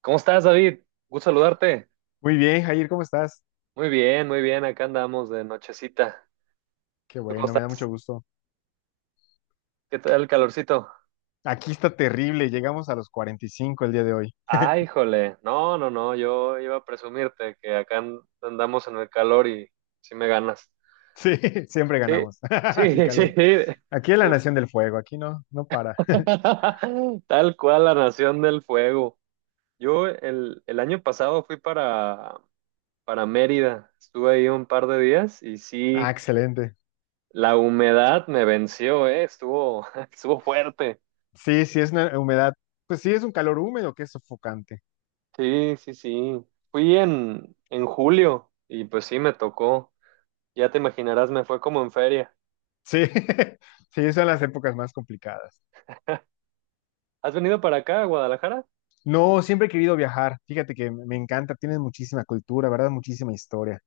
¿Cómo estás, David? Gusto saludarte. Muy bien, Jair, ¿cómo estás? Muy bien, muy bien. Acá andamos de nochecita. Qué ¿Tú cómo bueno, me da mucho estás? gusto. ¿Qué tal el calorcito? Aquí está terrible, llegamos a los 45 el día de hoy. Ay, jole. No, no, no. Yo iba a presumirte que acá andamos en el calor y sí me ganas. Sí, siempre Sí, ganamos. En sí, sí. calor. Aquí es la nación del fuego, aquí no, no para. Tal cual la Nación del Fuego. Yo el año pasado fui para Mérida. Estuve ahí un par de días y Ah, sí, excelente. la humedad me venció, ¿eh? Estuvo, estuvo fuerte. Sí, sí, es una humedad. Pues sí, es un calor húmedo que es sofocante. Sí, sí, sí. Fui en julio y pues sí, me tocó. Ya te imaginarás, me fue como en feria. Sí, sí, son las épocas más complicadas. ¿Has venido para acá, a Guadalajara? No, siempre he querido viajar. Fíjate que me encanta, tienes muchísima cultura, ¿verdad? Muchísima historia.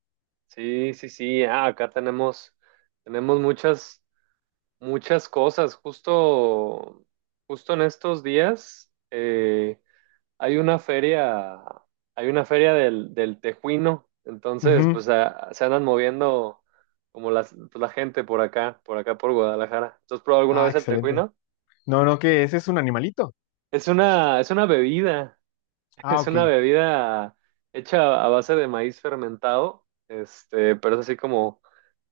Sí, sí, sí. Ah, acá tenemos muchas cosas. Justo en estos días hay una feria, hay una feria del Tejuino. Entonces, Ujú. pues se andan moviendo como la gente por acá por Guadalajara. ¿Tú has probado alguna Ah, vez el excelente. Tejuino? No, no, que ese es un animalito. Es una bebida, Ah, es ok. una bebida hecha a base de maíz fermentado, este, pero es así como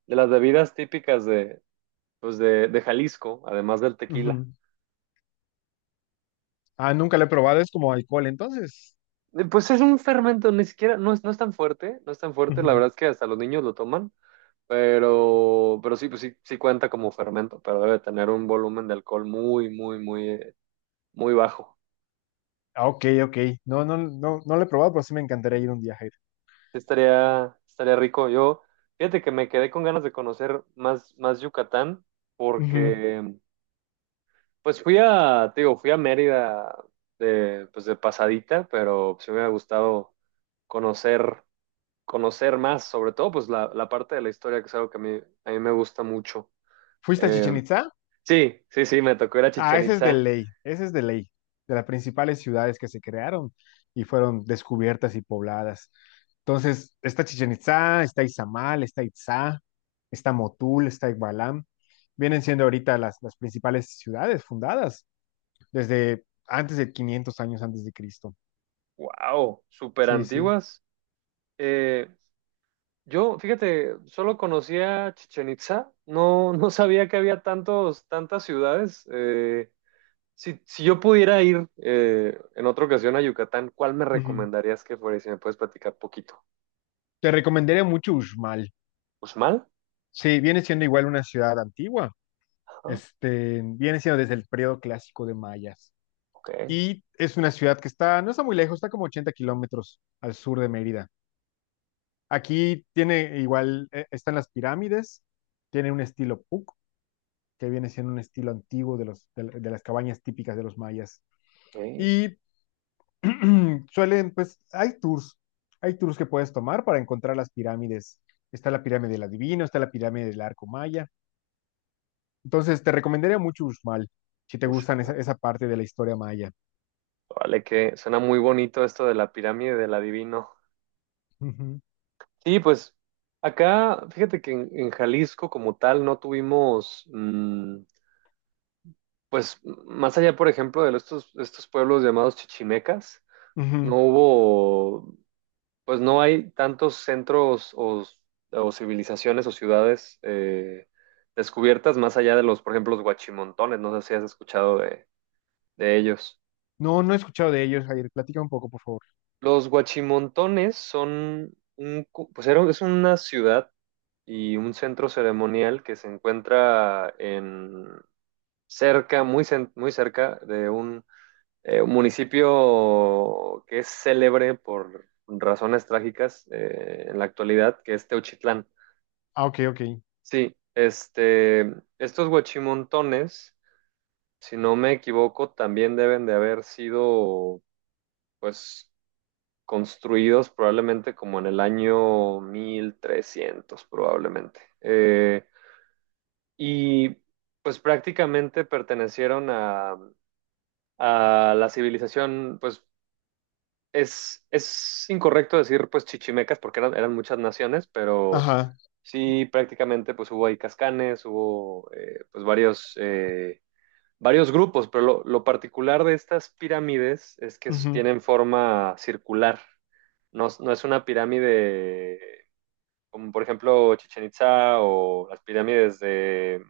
de las bebidas típicas de Jalisco, además del tequila. Ujú. Ah, nunca lo he probado, es como alcohol, entonces. Pues es un fermento, ni siquiera, no es tan fuerte, no es tan fuerte, la Ujú. verdad es que hasta los niños lo toman, pero sí, pues sí, sí cuenta como fermento, pero debe tener un volumen de alcohol muy, muy, muy, muy bajo. Ah, ok, ok. No, no, no, no lo he probado, pero sí me encantaría ir un día, Jair. Sí, estaría rico. Yo, fíjate que me quedé con ganas de conocer más Yucatán, Ujú. porque pues fui a Mérida de pasadita, pero pues, sí me ha gustado conocer, conocer más, sobre todo pues la parte de la historia, que es algo que a mí me gusta mucho. ¿Fuiste a Eh, Chichen Itza? sí, sí, sí, me tocó ir a Ah, Chichén ese es de Itzá. ley, ese es de ley, de las principales ciudades que se crearon y fueron descubiertas y pobladas. Entonces, está Chichen Itzá, está Izamal, está Itzá, está Motul, está Igualam. Vienen siendo ahorita las principales ciudades fundadas desde antes de 500 años antes de Cristo. Wow, súper Sí, sí. antiguas. Yo, fíjate, solo conocía Chichen Itza, no sabía que había tantos, tantas ciudades. Si yo pudiera ir en otra ocasión a Yucatán, ¿cuál me Ujú. recomendarías que fuera? Y si me puedes platicar poquito. Te recomendaría mucho Uxmal. ¿Uxmal? Sí, viene siendo igual una ciudad antigua. Ajá, Viene siendo desde el periodo clásico de mayas. ok, Y es una ciudad que está, no está muy lejos, está como 80 km al sur de Mérida. Aquí tiene igual, están las pirámides, tiene un estilo Puc, que viene siendo un estilo antiguo de los, de las cabañas típicas de los mayas. ok, Y pues, hay tours que puedes tomar para encontrar las pirámides. Está la pirámide del adivino, está la pirámide del arco maya. Entonces, te recomendaría mucho Uxmal, si te gustan esa, Uxmal. esa parte de la historia maya. Vale, que suena muy bonito esto de la pirámide del adivino. Ujú, Sí, pues acá, fíjate que en Jalisco como tal no tuvimos, pues más allá, por ejemplo, de estos pueblos llamados chichimecas. No ujú. hubo, pues no hay tantos centros o civilizaciones o ciudades descubiertas más allá de los, por ejemplo, los huachimontones. No sé si has escuchado de ellos. No, no he escuchado de ellos, Jair. Platica un poco, por favor. Los huachimontones son un, cu- pues era- es una ciudad y un centro ceremonial que se encuentra en cerca, muy, muy cerca de un municipio que es célebre por razones trágicas en la actualidad, que es Teuchitlán. Ah, ok, ok. Sí, estos huachimontones, si no me equivoco, también deben de haber sido, pues, construidos probablemente como en el año 1300 probablemente. Y pues prácticamente pertenecieron a la civilización, pues es incorrecto decir pues chichimecas porque eran muchas naciones, pero Ajá. sí prácticamente pues hubo ahí cascanes, hubo pues varios, varios grupos, pero lo particular de estas pirámides es que Ujú. tienen forma circular, no, no es una pirámide como por ejemplo Chichen Itza o las pirámides de...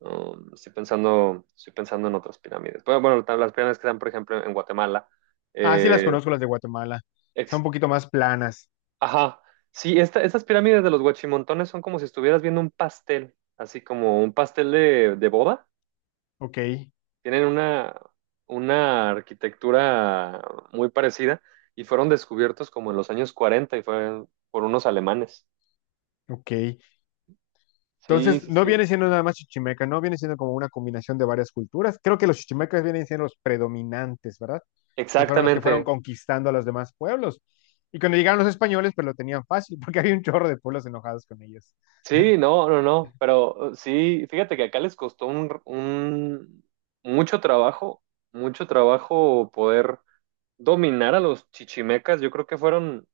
estoy pensando, en otras pirámides. Bueno, bueno, las pirámides que están por ejemplo en Guatemala. Ah, sí las Eh, conozco las de Guatemala. Son ex- un poquito más planas. Ajá, sí, estas pirámides de los Huachimontones son como si estuvieras viendo un pastel, así como un pastel de boda. Ok, Tienen una arquitectura muy parecida y fueron descubiertos como en los años 40 y fue por unos alemanes. ok. Sí, Entonces, sí, no sí. viene siendo nada más chichimeca, no viene siendo como una combinación de varias culturas. Creo que los chichimecas vienen siendo los predominantes, ¿verdad? Que fueron los que fueron Exactamente. conquistando a los demás pueblos. Y cuando llegaron los españoles, pues lo tenían fácil, porque había un chorro de pueblos enojados con ellos. Sí, no, no, no, pero sí, fíjate que acá les costó mucho trabajo, mucho trabajo poder dominar a los chichimecas. Yo creo que fueron,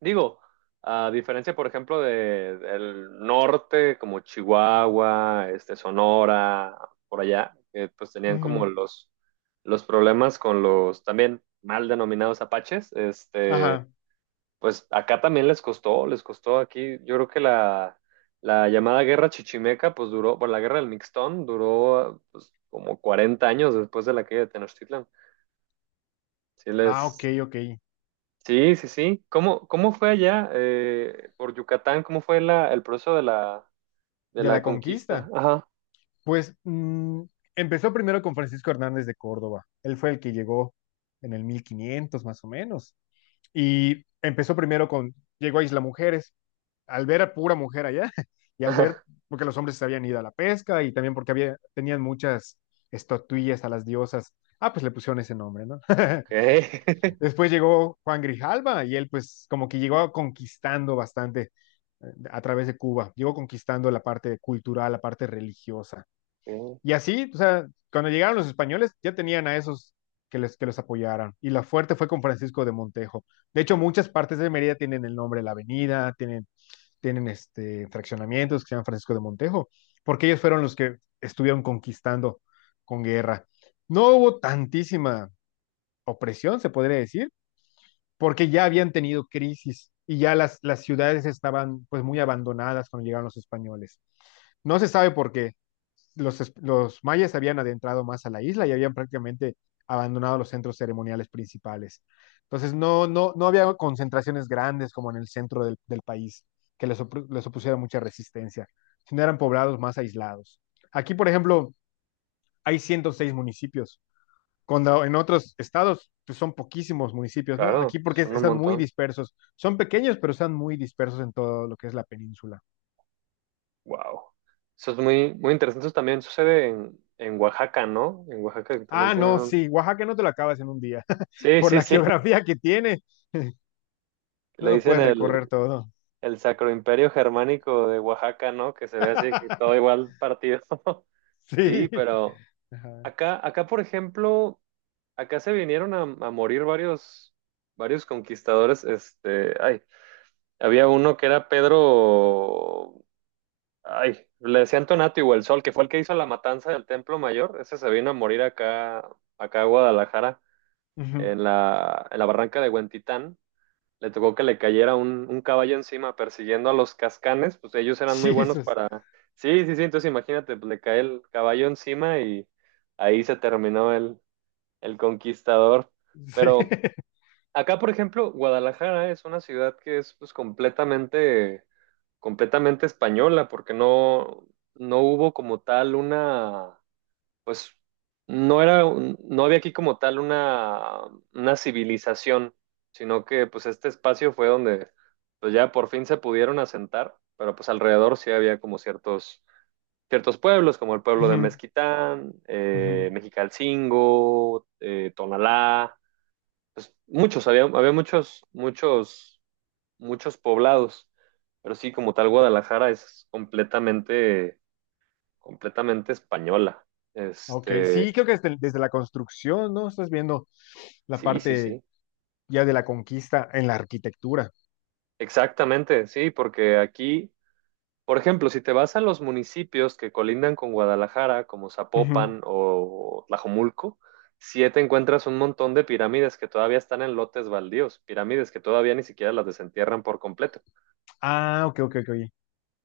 digo, a diferencia, por ejemplo, del norte, como Chihuahua, este, Sonora, por allá, que pues tenían como Ujú. Los problemas con los también mal denominados apaches, este, Ajá. pues acá también les costó aquí, yo creo que la llamada guerra chichimeca, pues duró, bueno, la guerra del Mixtón duró pues, como 40 años después de la caída de Tenochtitlan. Sí Ah, ok, les, ok. sí, sí, sí. Cómo fue allá por Yucatán? ¿Cómo fue el proceso de De la la conquista? conquista. Ajá. Pues empezó primero con Francisco Hernández de Córdoba. Él fue el que llegó en el 1500 más o menos. Y empezó primero con, llegó a Isla Mujeres. Al ver a pura mujer allá y al ver, porque los hombres se habían ido a la pesca y también porque había, tenían muchas estatuillas a las diosas. Ah, pues le pusieron ese nombre, ¿no? Ok. Después llegó Juan Grijalva y él pues como que llegó conquistando bastante eh, a través de Cuba, llegó conquistando la parte cultural, la parte religiosa. Ok. Y así, o sea, cuando llegaron los españoles ya tenían a esos que les, que los apoyaran. Y la fuerte fue con Francisco de Montejo. De hecho, muchas partes de Mérida tienen el nombre de la avenida, tienen fraccionamientos que se llaman Francisco de Montejo, porque ellos fueron los que estuvieron conquistando con guerra. No hubo tantísima opresión, se podría decir, porque ya habían tenido crisis y ya las ciudades estaban pues muy abandonadas cuando llegaron los españoles. No se sabe por qué. Los mayas habían adentrado más a la isla y habían prácticamente abandonado los centros ceremoniales principales. Entonces no, no, no había concentraciones grandes como en el centro del país que les opusiera mucha resistencia, sino eran poblados más aislados. Aquí, por ejemplo, hay 106 municipios cuando en otros estados pues son poquísimos municipios, ¿no? Aquí Claro, porque son un están muy montón. dispersos. Son pequeños, pero están muy dispersos en todo lo que es la península. Wow. Eso es muy, muy interesante. Eso también sucede en Oaxaca, ¿no? En Oaxaca que también Ah, tienen no, un... sí, Oaxaca no te lo acabas en un día. Sí, Por sí, la sí. geografía que tiene, no Le lo dicen puedes recorrer todo. el Sacro Imperio Germánico de Oaxaca, ¿no? Que se ve así, que todo igual partido. Sí, Sí. pero Ajá. Acá, por ejemplo... Acá se vinieron a morir varios conquistadores. Este, ay, había uno que era Pedro, ay, le decían Tonatiuh el Sol, que fue el que hizo la matanza del Templo Mayor. Ese se vino a morir acá a Guadalajara, Ujú. En la barranca de Huentitán. Le tocó que le cayera un caballo encima persiguiendo a los cascanes, pues ellos eran muy buenos Jesus. para... Sí, sí, sí, entonces imagínate, pues, le cae el caballo encima y ahí se terminó el conquistador. Sí. Pero acá, por ejemplo, Guadalajara es una ciudad que es pues, completamente española, porque no hubo como tal una, pues no era, un- no había aquí como tal una civilización, sino que pues este espacio fue donde pues ya por fin se pudieron asentar, pero pues alrededor sí había como ciertos pueblos, como el pueblo de Ujú, Mezquitán, ujú. Mexicalcingo, Tonalá pues, muchos, había muchos, muchos, muchos poblados, pero sí, como tal, Guadalajara es completamente española. Ok, Este, sí, creo que desde la construcción, ¿no? Estás viendo la sí, sí, parte sí, ya de la conquista en la arquitectura. exactamente, sí, porque aquí, por ejemplo, si te vas a los municipios que colindan con Guadalajara, como Ujú. Zapopan o Tlajomulco, sí te encuentras un montón de pirámides que todavía están en lotes baldíos, pirámides que todavía ni siquiera las desentierran por completo. Ah, ok, ok, ok.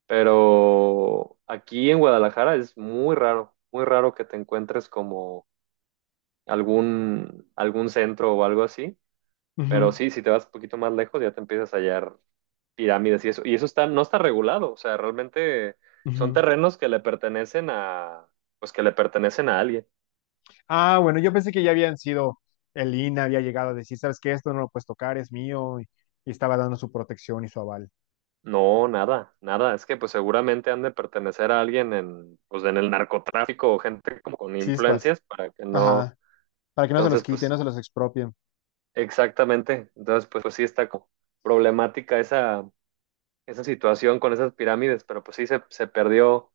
Pero aquí en Guadalajara es muy raro que te encuentres como algún centro o algo así. Pero Ujú. sí, si te vas un poquito más lejos, ya te empiezas a hallar pirámides y eso. Y eso está, no está regulado. O sea, realmente son Ujú. terrenos que le pertenecen a alguien. Ah, bueno, yo pensé que ya habían sido, el INAH había llegado a decir, ¿sabes qué? Esto no lo puedes tocar, es mío, y estaba dando su protección y su aval. No, nada, nada. Es que pues seguramente han de pertenecer a alguien en el narcotráfico o gente como con Chispas, influencias para que no. ajá, para que no se los Entonces, quiten, no pues, se los expropien. exactamente. Entonces, pues sí está como problemática esa situación con esas pirámides, pero pues sí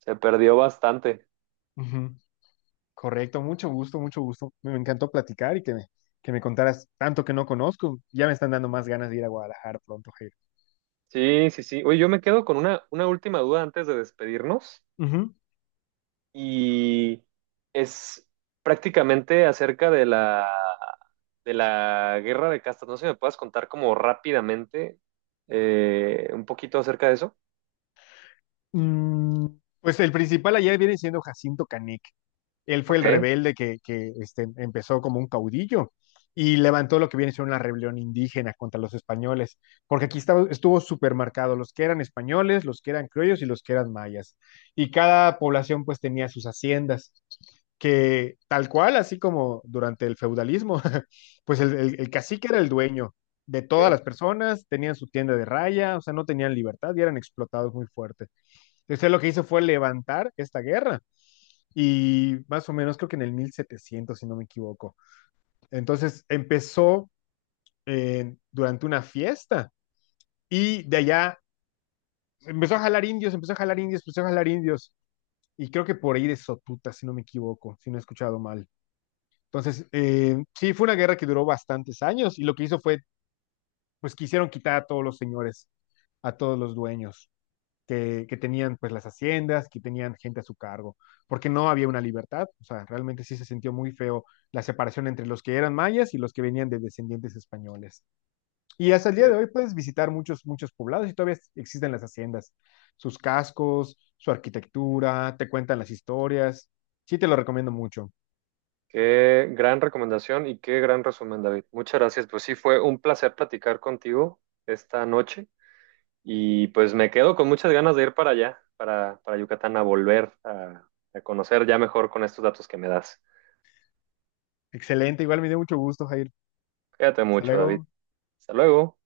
se perdió bastante. Ujú. Correcto, mucho gusto, mucho gusto. Me encantó platicar y que me contaras tanto que no conozco. Ya me están dando más ganas de ir a Guadalajara pronto, Jair. Sí, sí, sí. Oye, yo me quedo con una última duda antes de despedirnos Ujú. y es prácticamente acerca de de la guerra de castas. No sé si me puedas contar como rápidamente un poquito acerca de eso. Mm, pues el principal allá viene siendo Jacinto Canek. Él fue el Ok, rebelde que empezó como un caudillo y levantó lo que viene siendo una rebelión indígena contra los españoles, porque aquí estaba, estuvo súper marcado los que eran españoles, los que eran criollos y los que eran mayas. Y cada población pues tenía sus haciendas, que tal cual, así como durante el feudalismo, pues el cacique era el dueño de todas ok. las personas, tenían su tienda de raya, o sea, no tenían libertad y eran explotados muy fuerte. Entonces él lo que hizo fue levantar esta guerra y más o menos creo que en el 1700 si no me equivoco. Entonces empezó durante una fiesta y de allá empezó a jalar indios, empezó a jalar indios, empezó a jalar indios. Y creo que por ahí de Sotuta, si no me equivoco, si no he escuchado mal. Entonces, sí, fue una guerra que duró bastantes años y lo que hizo fue, pues quisieron quitar a todos los señores, a todos los dueños tenían pues las haciendas, que tenían gente a su cargo, porque no había una libertad, o sea, realmente sí se sintió muy feo la separación entre los que eran mayas y los que venían de descendientes españoles. Y hasta el día de hoy puedes visitar muchos, muchos poblados y todavía existen las haciendas, sus cascos, su arquitectura, te cuentan las historias, sí te lo recomiendo mucho. Qué gran recomendación y qué gran resumen, David. Muchas gracias. Pues sí, fue un placer platicar contigo esta noche y pues me quedo con muchas ganas de ir para allá, para Yucatán, a volver a conocer ya mejor con estos datos que me das. Excelente, igual me dio mucho gusto, Jair. Cuídate Hasta mucho, David. luego. Hasta luego.